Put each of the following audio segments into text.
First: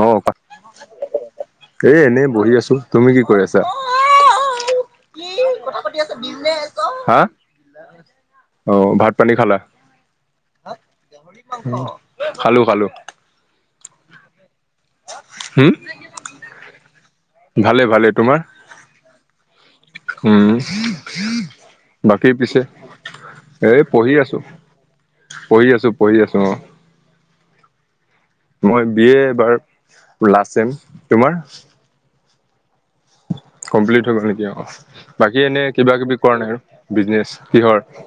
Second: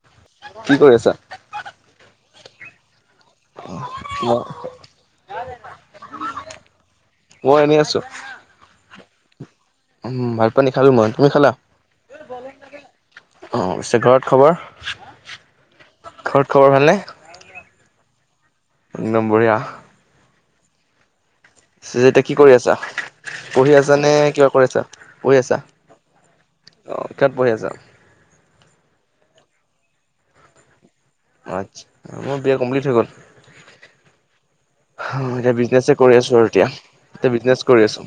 অ কি কৰি আছা? এ, এনেই বহি আছো। তুমি কি কৰি আছা? মই [unintelligible] হা, মই এনেই আছো। অ, ভাত-পানী খালা? উম, ভাত-পানী খালো মই। তুমি খালা? খালো খালো অ, পিছে ঘৰত খবৰ? হুম, ঘৰত খবৰ ভালনে? ভালে-ভালে। তোমাৰ? একদম বঢ়িয়া। উম'। পিছে এতিয়া বাকী কি কৰি পিছে আছা? পঢ়ি এই আছা নে, আছো কিবা কৰি আছা, পঢ়ি আছা? আছো পঢ়ি আছো অ, কিহত পঢ়ি আছা? মই বিএ এবাৰ, লাষ্টছেম। আতচ্ছা, মোৰ বিএ কমপ্লিট হৈ গ'ল। কমপ্লিট হৈ গ'ল নেকি? অ। বাকী এতিয়া এনে কিবা বিজনেছে কৰি কিবি আছো কৰা নাই আৰু আৰুএতিয়া। বিজনেচ এইয়া বিজনেছ কিহৰ কৰি আছো।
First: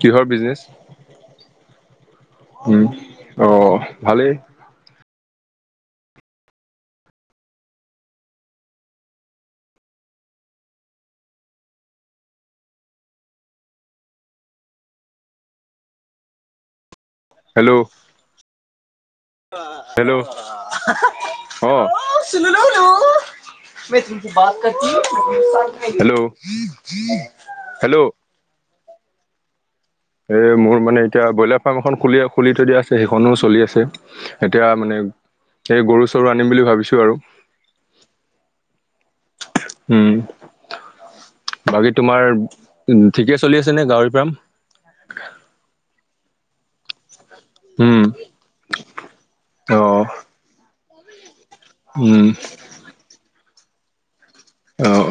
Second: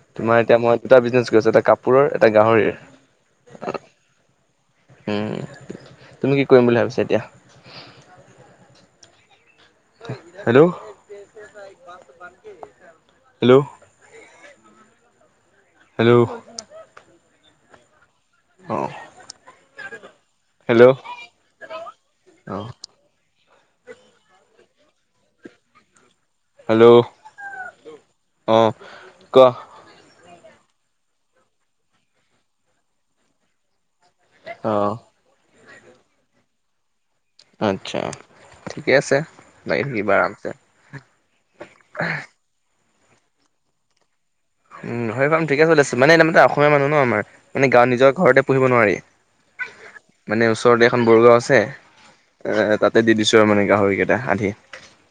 কিহৰ তোমাৰ এতিয়া বিজনেচ মই দুটা বিজনেচ কৰিছো, এটা কাপোৰৰ, এটা উম অ গাহৰিৰ। ভালেই উম', তুমি কি কৰিম বুলি ভাবিছা এতিয়া? Hello, hello. হেল্ল', হেল্ল', অ হেল্ল, অ হেল্ল' হেল্ল, অ হেল্ল, হেল্ল' ' হেল্ল', অ, কোৱা? এ মোৰ মানে এতিয়া, ব্ৰইলাৰ ফাৰ্ম এখন খুলি-খুলি থৈ দিয়া আছে, সেইখনোও চলি আছে। এতিয়া অ মানে, এই গৰু-চৰু আনিম বুলি ভাবিছো আৰু। আতচ্ছা, ঠিকে আছে লাগি থাকিবা উম আৰামছে বাকী তোমাৰ, ঠিকে চলি আছে নে গাহৰি ফাৰ্ম। উম, সেইখন ঠিকে চলি আছে। মানে [unintelligible] অসমীয়া মানুহ ন আমাৰ, মানে গাঁৱত নিজৰ ঘৰতে পোহিব নোৱাৰি। অঁ মানে ওচৰতে এখন বড়ো গাওঁ আছে। এ তাত তাতে দি দিছো আৰু, মানে গাহৰিকেইটা আন্দি। অঁ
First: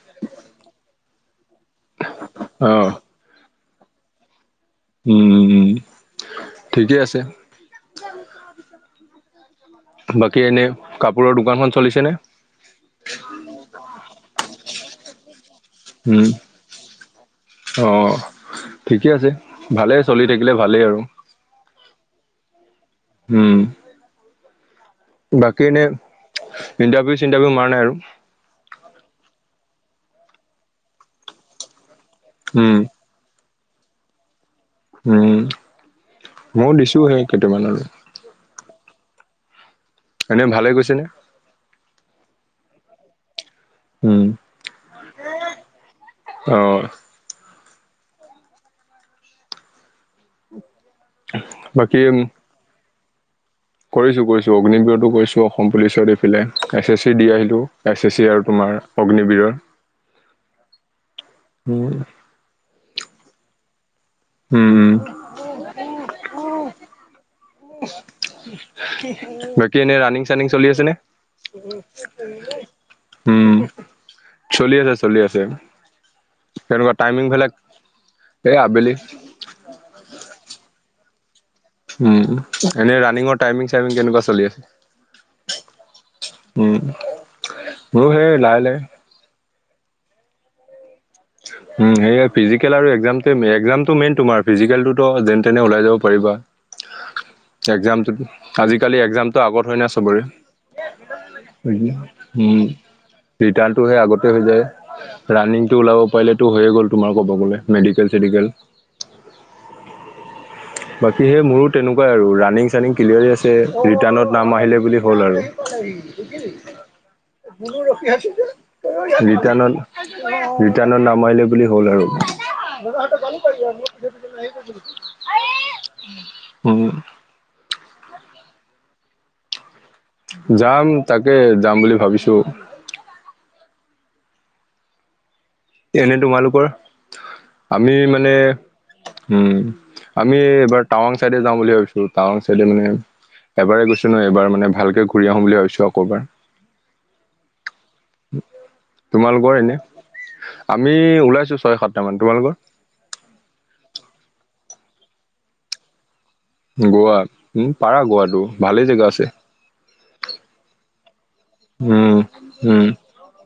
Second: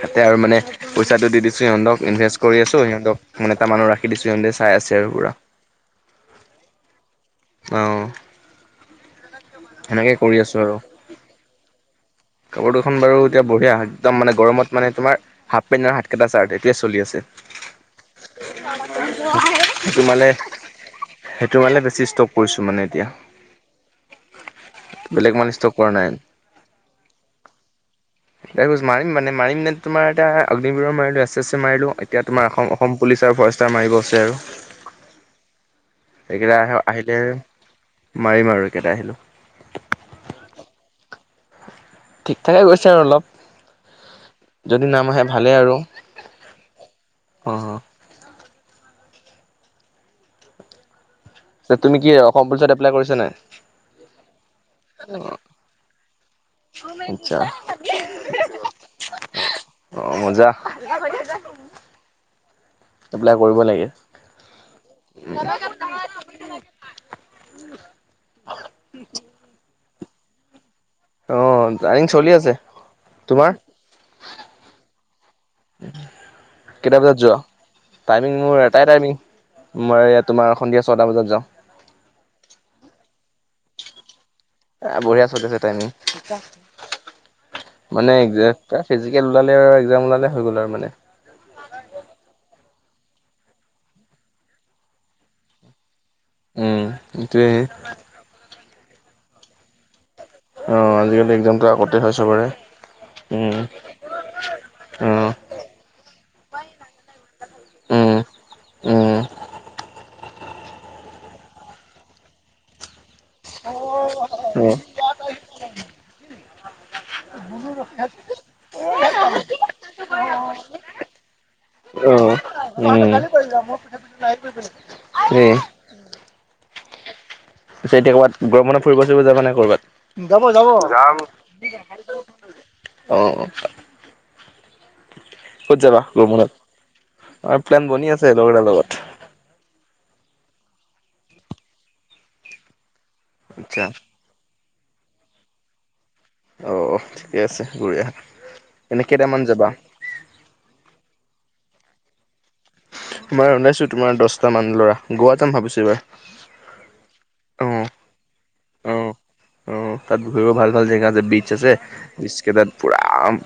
তাতে আৰু মানে পইচাটো দি দিছো সিহঁতক ইনভেষ্ট কৰি আছো। অঁ সিহঁতক মানে এটা মানুহ ৰাখি দিছো সিহঁতে চাই আছে আৰু পোৰা। ঠিকেই আছে। অ, সেনেকে কৰি বাকী আছো এনেই আৰু কাপোৰৰ দোকানখন চলিছেনে। কাপোৰ দুখন বাৰু এতিয়া বঢ়িয়া একদম মানে গৰমত মানে তোমাৰ। হাফ পেণ্ট আৰু হাত কেটা চাৰ্ট এইতোৱে চলি অঁ আছে। ঠিকে আছে সেইটো ভালেই চলি মানে থাকিলে ভালেই আৰু সেইটো মানে বেছি ষ্টক কৰিছো মানে এতিয়া। বেলেগ উম মানে বাকী ষ্টক এনেই কৰা নাই ইণ্টাৰভিউ চিণ্টাৰভিউ মাৰা নাই আৰু তাকে কৈছোঁ মাৰি মানে মাৰিম নে তোমাৰ এতিয়া অগ্নিবিৰৰ মাৰিলো এচেছিএছ মাৰিলো এতিয়া তোমাৰ অসম উম অসম, পুলিচাৰ ভৰেষ্টৰ মাৰিব আছে আৰু উম এইকেইটা আহ ময়োও দিছো আহিলে সেই কেইটামানলৈ। মাৰিম আৰু একেটা আহিলো। এনেই ভালে গৈছেনে। ঠিক ঠাকে গৈছে আৰু অলপ। উম, যদি নাম আহে ভালেই আৰু অ, অহ, তুমি কি অসম পুলিচত এপ্লাই কৰিছা নাই। কৰিছোঁ কৰিছোঁ অগ্নিবিৰতো কৰিছোঁ অসম পুলিচত এফিলে এছ এছ চি দি আচ্ছা আহিলোঁ এছ এছ চি আৰু তোমাৰ। অগ্নিবীৰৰ। অ মজা। উম এপ্লাই কৰিব লাগে। উম উম, বাকী এনে ৰানিং চানিং চলি আছে নে। অ ৰানিং চলি আছে। তোমাৰ উম চলি আছে চলি আছে। তেনেকুৱা কেইটা বজাত টাইমিং যোৱা বিলাক টাইমিং এই মোৰ এটাই আবেলি টাইমিং, মই তোমাৰ সন্ধিয়া ছয়টা বজাত যাওঁ। উম এনেই ৰানিঙৰ টাইমিং চাইমিং কেনেকুৱা চলি আছে। বঢ়িয়া চলি আছে টাইমি উম মোৰো মানে এক সেই ল লাহে লাহে ওলালে আৰু এক্সাম ওলালে হৈ গ'ল আৰু মানে। উ সেয়ে ফিজিকেল আৰু এক্সজামটো এক্সজামটো মেইন তোমাৰ ফিজিকেলটো যেন তেনে ওলাই যাব পাৰিবা। উম, এইটোয়ে এক্সজাম আজিকালি এক্সজামতটো আগত হয় ন চবৰে। অ' আজিকালি এক্জামটো আগতে হয় চবৰে। উম, উম, ৰিটাৰ্ণটো সে আগতে হৈ যায় অ', ৰাণিংটো ওলাব। পাৰিলেতো হৈয়ে গ'ল তোমাৰ ক'ব গ'লে মেডিকেল উম, চেডিকেল। উম, বাকী সেই মোৰো তেনেকুৱাই আৰু ৰানিং চানিং ক্লিয়াৰী আছে ৰিটাৰ্ণত নাম অ', উম। আহিলে বুলি- হল আৰু ৰিটাৰ্ণত ৰিটাৰ্ণত নাম আহিলে বুলি হ'ল আৰু। উম উম। উম। পিছে এতিয়া ক'বাত গৰম বন্ধত ফুৰিব চুৰিব যাবা নাই ক'বাত? যাব যাব, যাম তাকে যাম বুলি ভাবিছো অ। ক'ত যাবা এনে গৰম বন্ধত? তোমালোকৰ? আমাৰ প্লেন আমি বনি আছে মানে লগৰ এটাৰ লগত। উম আমি এইবাৰ টাৱাং চাইডে যাওঁ বুলি ভাবিছো টাৱাং চাইডে মানে আচ্ছা, এবাৰে গৈছো ন এইবাৰ মানে ভালকে ঘূৰি আহো বুলি ভাবিছো আকৌ এবাৰ। অ অ ঠিকে আছে ঘূৰি আহা। এনে কেইটামান তোমালোকৰ যাবা? এনে? আমি ওলাইছো ছয় সাতটা মান, তোমালোকৰ? আমাৰ ওলাইছো তোমাৰ দছটা মান ল'ৰা, গ'ৱা যাম ভাবিছো এইবাৰ। গ'ৱা? অ'। উম পাৰা গ'ৱাটো ভালে জেগা অ', আছে। অ তাত ঘুৰিবও ভাল ভাল জেগা আছে বিট আছে উম বিছ কেইতাত উম পুৰা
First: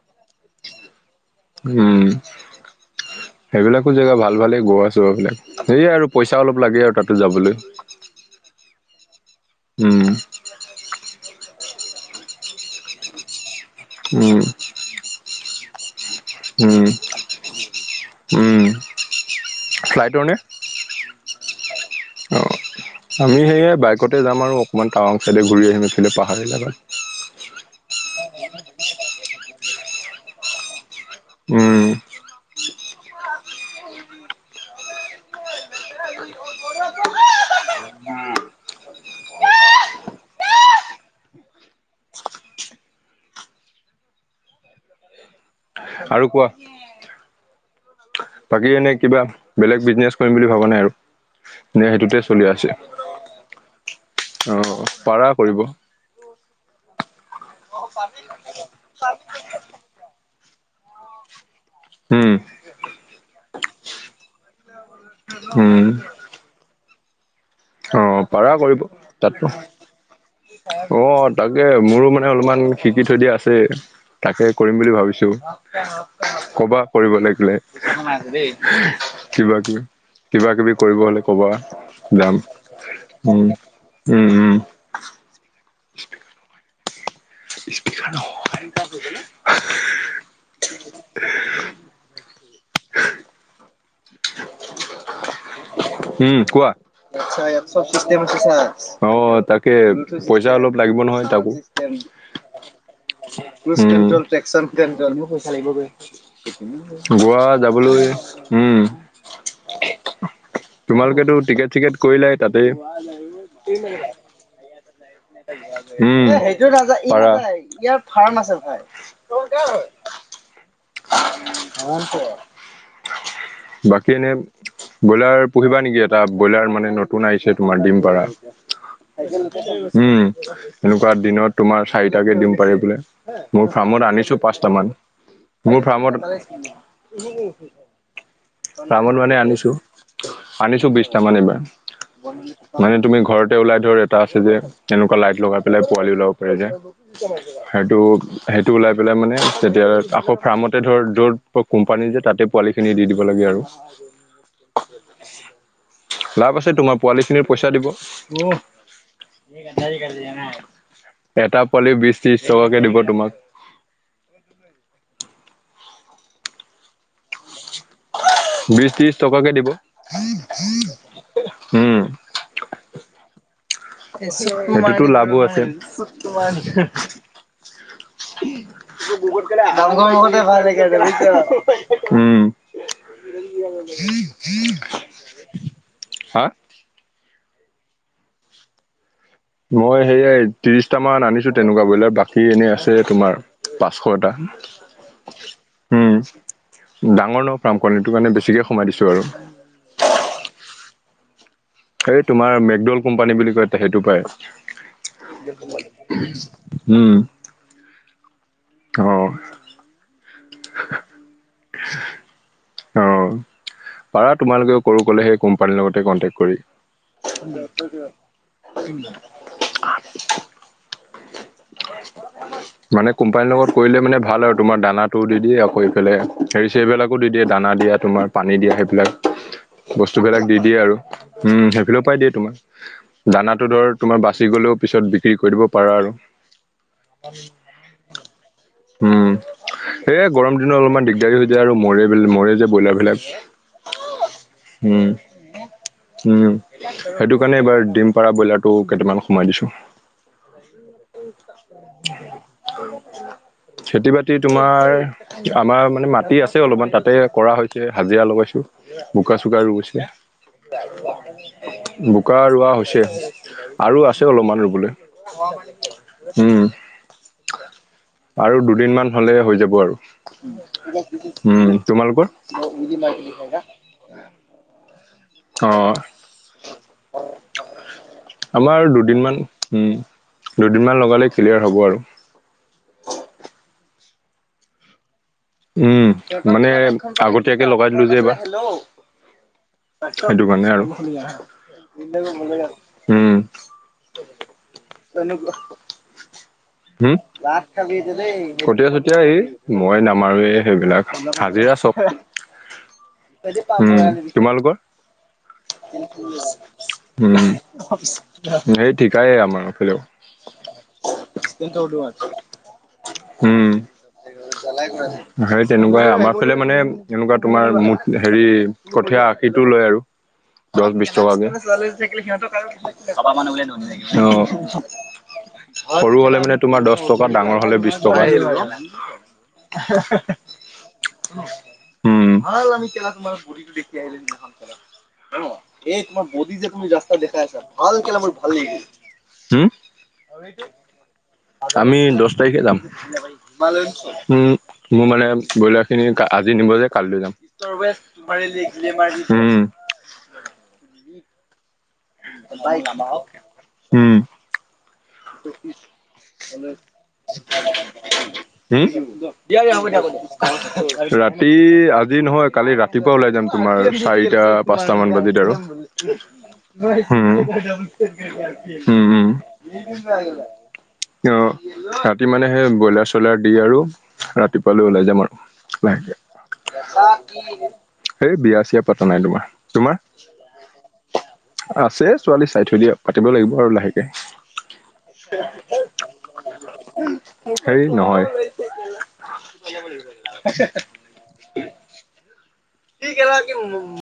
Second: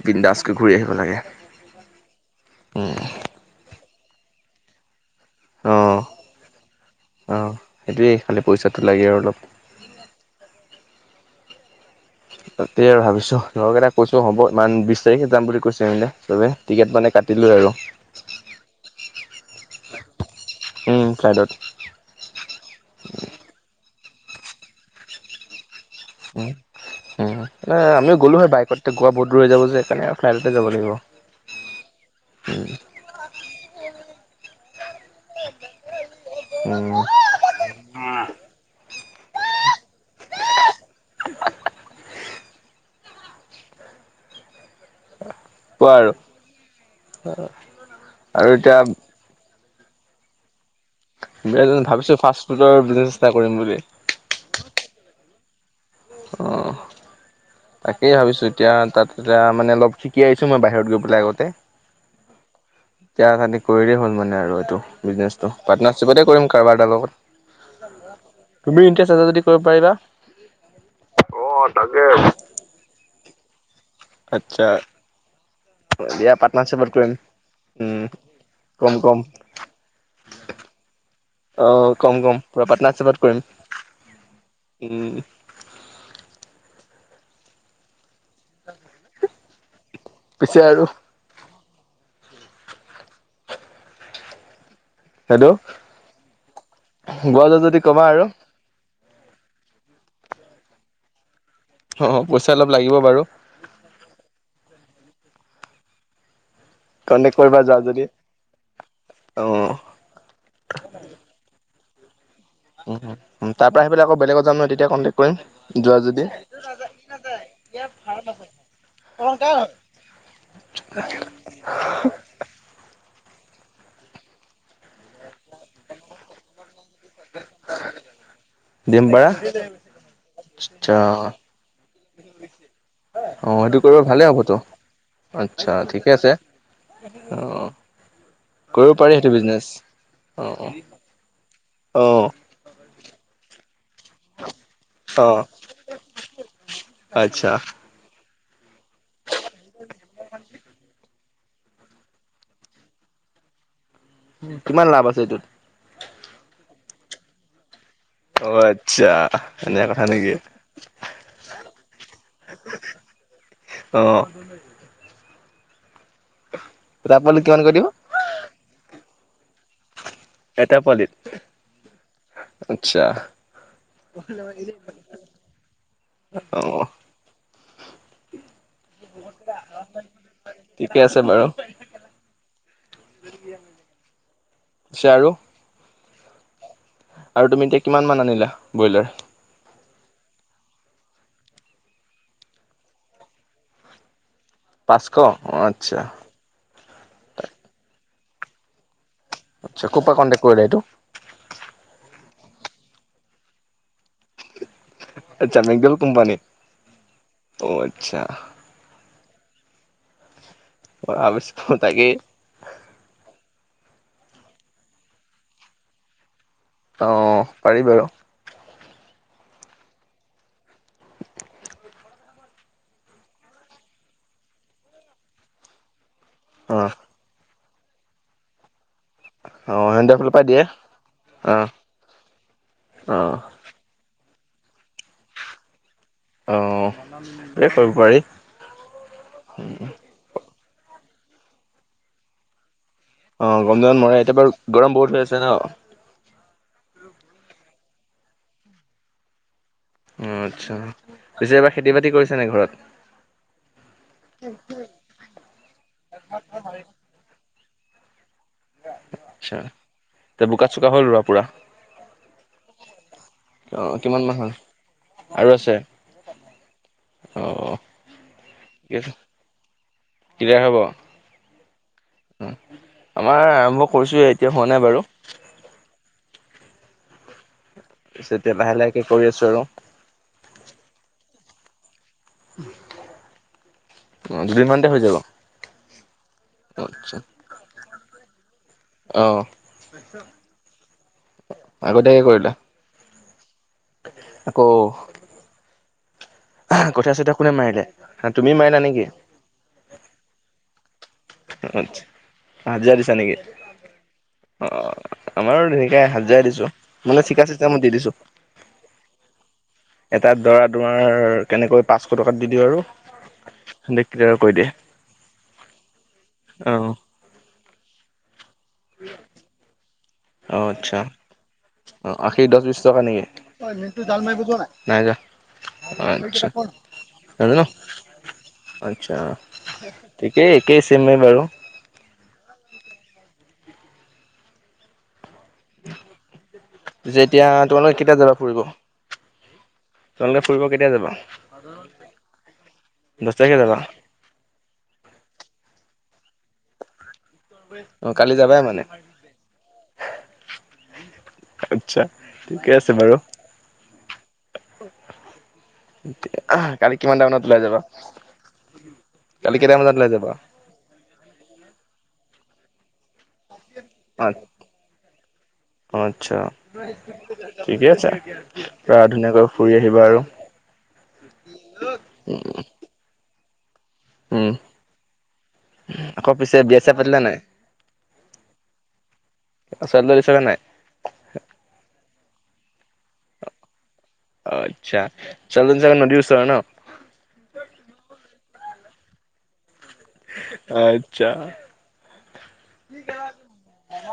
বিন্দাছ কে ঘূৰি আহিব লাগে। উম। উম। সেইবিলাকো জেগা ভাল-ভালে গ'ৱা চ'ৱাবিলাক। সেইয়ে অ', আৰু পইচা অলপ লাগে আৰু তাতে অ', যাবলৈ, সেইটোৱেই খালি পইচাটো লাগে আৰু অলপ। উম। তাকে আৰু ভাবিছো লগৰ কেইটাক কৈছো উম হ'ব ইমান বিছ তাৰিখে যাম বুলি কৈছো [unintelligible] চবে উম টিকেট মানে কাটিলোয়ে আৰু। উম ফ্লাইটৰ নে? উম, ফ্লাইটত। অ, আমি সেয়ে বাইকতে যাম আৰু অকমান টাৱং চাইডে ঘূৰি আহিম। এইফালে পাহাৰ উম, এলেকাত উম-উম। এই আমিও গ'লো হয় বাইকতে গোৱা বহুত দূৰ হৈ যাব যে সেইকাৰণে ফ্লাইটতে যাব লাগিব। উম। উম। [unintelligible] উম। কোৱা আৰু। আৰু বাকী এতিয়া এনে কিবা বেলেগ বিজনেচ কৰিম বুলি ভাবা নে আৰু? নে [unintelligible] ভাবিছো সেইটোতে চলি আছে ফাষ্ট-ফুডৰ বিজনেছ এটা কৰিম বুলি। অ, পাৰা কৰিব। অ, তাকেই ভাবিছো এতিয়া তাত এতিয়া মানে অলপ শিক কি আহিছোঁ মই বাহিৰত গৈ পেলাই আগতে। উম। এতিয়া মানে কৰিলেই হ'ল মানে আৰু এইটো বিজনেচটো উম পাৰ্টনাৰশ্বিপতে কৰিম কাৰোবাৰ এটাৰ লগত। অ তুমি ইণ্টাৰেষ্ট আছা যদি কৰিব পাৰিবা। অঁ তাকে মোৰো মানে অলপমান শিকি থৈ দিয়া আছে। তাকে আচ্ছা কৰিম বুলি ভাবিছো, দিয়া কবা পাৰ্টনাৰশ্বিপত কৰিম। কৰিব লাগিলে। উম কম কম কিবা-কিবি, কিবা-কিবি কৰিব হ'লে ক'বা, যাম। পাট্নাৰছিপত কৰিম, উম উম উম উম। [inaudible] ইস্পীকাৰ নহয়। পিছে আৰু? হেল্ল' উম কোৱা। আচ্ছা গোৱা যোৱা ইয়াত যদি চব ক'বা চিচতেম আৰু আছে ছা। অ তাকে পইচা অলপ লাগিব নহয় তাকো। অ পইচা অলপ লাগিব বাৰু ইউচ উম', ট্ৰিয়েক্টোল ট্ৰাকচন জান', -জানিব পইচা লাগিব বে', কণ্টেক্ট গোৱা যাবলৈ, উম', অহ', তোমালোকেটো টিকেট চিকেট কৰিলাই তাতে, তাৰ পৰা আহি পেলাই আকৌ বেলেগত যাম ন তেতিয়া কণ্টেক্ট কৰিম যোৱা যদি উম। পাৰা। ইয়াৰ ফাৰ্ম আছে ভাই [unintelligible] বাকী এনেই ব্ৰইলাৰ', পুহিবা নেকি? এটা ব্ৰইলাৰ মানে নতুন আহিছে তোমাৰ ডিম পাৰা', ডিমপাৰা উম', এনেকুৱা আচ্ছা। দিনত তোমাৰ চাৰিটাকে দিম পাৰে বোলে', অ মোৰ সেইটো কৰিব ফাৰ্মত ভালে আনিছোঁ হ'বতো পাঁচটা মান', আচ্ছা মোৰ ঠিকে ফাৰ্মত', আছে অ কৰিব পাৰি ফাৰ্মত সেইটো মানে বিজনেচ আনিছোঁ, অ আনিছোঁ বিশটামান এইবাৰ', অ মানে তুমি ঘৰতে ওলাই ধৰ ৰেত', এটা আছে যে, তেনেকুৱা অ লাইট লগাই পেলাই পোৱালি ওলাব পাৰে যে, আচ্ছা সেইটো', সেইটো ওলাই পেলাই মানে তেতিয়া আকৌ ফাৰ্মতে ধৰ', য'ত বা কোম্পানী যে তাতে পোৱালি খিনি দি দিব লাগে আৰু', কিমান লাভ আছে এইটোত? লাভ আছে তোমাৰ, পোৱালিখিনিৰ পইচা দিব', অ', আচ্ছা, এনেকে কথা নেকি? এটা পোৱালি বিশ ত্ৰিশ টকাকে দিব তোমাক', অহ', এটা পোৱালিত কিমানকে দিব? বিশ ত্ৰিশ টকাকে দিব', এটা পোৱালিত, উম আচ্ছা', এ', চিঞৰ মাৰি, সেইটোতো লাভো আছে', অ চুতমাৰানি হে', উম', তোক বিহুত কেলা, যাওঁ', - যাওঁ', লগতে ঢেকিয়াল ঠিকে যাবি আছে কেলা বাৰু হিঃ-হিঃ-হিঃ', উম', পিছে আৰু? হা? আৰু তুমি এতিয়া কিমান মান আনিলা ব্ৰইলাৰ? মই সেয়াই ত্ৰিশটা মান আনিছোঁ তেনেকুৱা ব্ৰইলাৰ, বাকী এনেই আছে তোমাৰ', পাঁচশ এটা', পাঁচশ, অ', আচ্ছা', উম ডাঙৰ ন ফাৰ্ম কণিটোৰ কাৰণে বেছিকৈ সোমাই দিছোঁ বাৰু', আচ্ছা', কপা কণ্টেক্ট কৰিলা এইটো? এই তোমাৰ মেকড'ল কোম্পানী বুলি কয় সেইটো পাই', আচ্ছা মেকডল কোম্পানী উম', অ', আচ্ছা', অ', -অহ', মই ভাবিছিলোঁ তাকে', অ', পাৰা তোমালোকে কৰো ক'লে সেই কোম্পানীৰ লগতে কণ্টেক্ট অ পাৰি কৰি', বাৰু [unintelligible] মানে কোম্পানীৰ লগত কৰিলে মানে ভাল আৰু তোমাৰ দানাটো দি দিয়ে আকৌ ইফালে', হেৰি অ চেৰি বিলাকো দি দিয়ে দানা দিয়া তোমাৰ পানী দিয়া সেইবিলাক', অ সিহঁতৰ ফালৰ পৰা বস্তুবিলাক দি দিয়ে আৰু অ', উম', সেইফিলৰ পাই দিয়ে তোমাক অ', দানা', সেইটো ধৰ তোমাৰ বাচি গ'লেও পিছত বিক্ৰী কৰিব পাৰা আৰু', অ', এই কৰিব পাৰি? উম', এই গৰম দিনত অলপমান দিগদাৰী হৈ যায় আৰু মৰে ব্ৰই', মৰে যে ব্ৰইলাৰ বিলাক', অ', গৰম দিনত মৰে এতিয়া বাৰু গৰম বহুত হৈ আছে ন', উম', সেইটো কাৰণে এইবাৰ ডিম পাৰা ব্ৰইলাৰটো কেইটামান সোমাই দিছোঁ', অ আত্চ্ছা। [unintelligible] [inaudible] খেতি বাতি তোমাৰ, আমাৰ মানে মাটি আছে অলপমান তাতে কৰা হৈছে, হাজিৰা লগাইছোঁ', বোকা আচ্ছা, চোকা ৰু গৈছে, তে বোকা চোকা হ'ল ৰোৱা পুৰা? বোকা ৰুৱা হৈছে', অ', আৰু কিমান আছে মান হ'ল? অলপমান ৰুবলৈ', আৰু আছে। উম অ', আৰু দুদিনমান হলে হৈ যাব আৰু। ক্লিয়াৰ হ'ব? উম, তোমালোকৰ? আমাৰ আৰম্ভ কৰিছোৱে এতিয়া হোৱা নাই বাৰু। অ পিছে এতিয়া লাহে আমাৰ লাহেকে কৰি দুদিনমান আছো আৰু। উম দুদিনমান লগালেই ক্লিয়াৰ হ'ব আৰু। উ দুদিনমানতে হৈ যাব। উম মানে আচ্ছা, আগতীয়াকে লগাই দিলো যে এইবাৰ। অ। সেইটো কাৰণে আৰু। আগতীয়াকে কৰিলা? [unintelligible] উম। আকৌ কঠীয়া চঠীয়া কোনে মাৰিলে? তুমি মাৰিলা নেকি? [unintelligible] মই নামাৰো এই সেইবিলাক হাজিৰা চব আচ্ছা, হাজিৰা দিছা নেকি? উম, অ তোমালোকৰ? আমাৰো তেনেকে হাজিৰা দিছো মানে উম ঠিকা চিষ্টেমত দি দিছো সেই ঠিকাইে আমাৰ। ফালেও এটা দৰা তোমাৰ কেনেকৈ পাঁচশ টকাত দি দিওঁ আৰু উম সেডে ক্লিয়াৰ কৰি দিয়ে। সেই তেনেকুৱাই আমাৰ ফলে অ মানে এনেকুৱা তোমাৰ মুঠ হেৰি কঠীয়া আশীৰটো লয় আৰু। অ দছ আচ্ছা বিশ টকাকে অ আশী দহ বিশ টকা নেকি [unintelligible] নাই যোৱা সৰু হ'লে আচ্ছা মানে তোমাৰ দহ টকা ডাঙৰ নাজানো হলে বিশ টকা আচ্ছা [unintelligible] [unintelligible] ঠিকেই একেই চেমে বাৰু [unintelligible] এই তোমাৰ বডি যে তুমি ৰাস্তা পিছে দেখাই এতিয়া আছা ভাল তোমালোকে কেতিয়া কেলা মোৰ যাবা ভাল ফুৰিব লাগিছে, হুম, তোমালোকে ফুৰিব এইটো কেতিয়া যাবা আমি দছ তাৰিখে যাম। দহ তাৰিখে যাবা [unintelligible] উ মোৰ মানে ব্ৰইলাৰখিনি আজি নিব যে কালিলৈ যাম। ইষ্টৰ ৱেষ্ট অ কালি যাবাই ছোপাৰেলি মানে গেলেমাৰ [unintelligible] আচ্ছা ঠিকে আছে বাৰু। উম [unintelligible] [unintelligible] কালি কিমান টা মানত ওলাই যাবা কালি কেইটা বজাত ওলাই যাবা ৰাতি আজি নহয় কালি ৰাতিপুৱা ওলাই যাম তোমাৰ। চাৰিটা পাঁচটা মান বাজিত আৰু উ আচ্ছা ঠিকে আছে। পুৰা ধুনীয়াকৈ ফুৰি আহিবা আৰু অ ৰাতি মানে সেই ব্ৰইলাৰ চইলাৰ দি আৰু উম ৰাতিপুৱালৈ ওলাই যাম আৰু লাহেকে আকৌ পিছে বিয়া চিয়া পাতিলা নাই? [unintelligible] এই বিয়া চিয়া পতা নাই তোমাৰ। তোমাৰ? ছোৱালী তোৱালী চালা নাই? আছে ছোৱালী চাই থৈ দিয়া পাতিব লাগিব আৰু লাহেকে। আচ্ছা ছোৱালী জনী চাগে নদী ওচৰৰ ন। হেৰি নহয়। [unintelligible] আচ্ছা [unintelligible]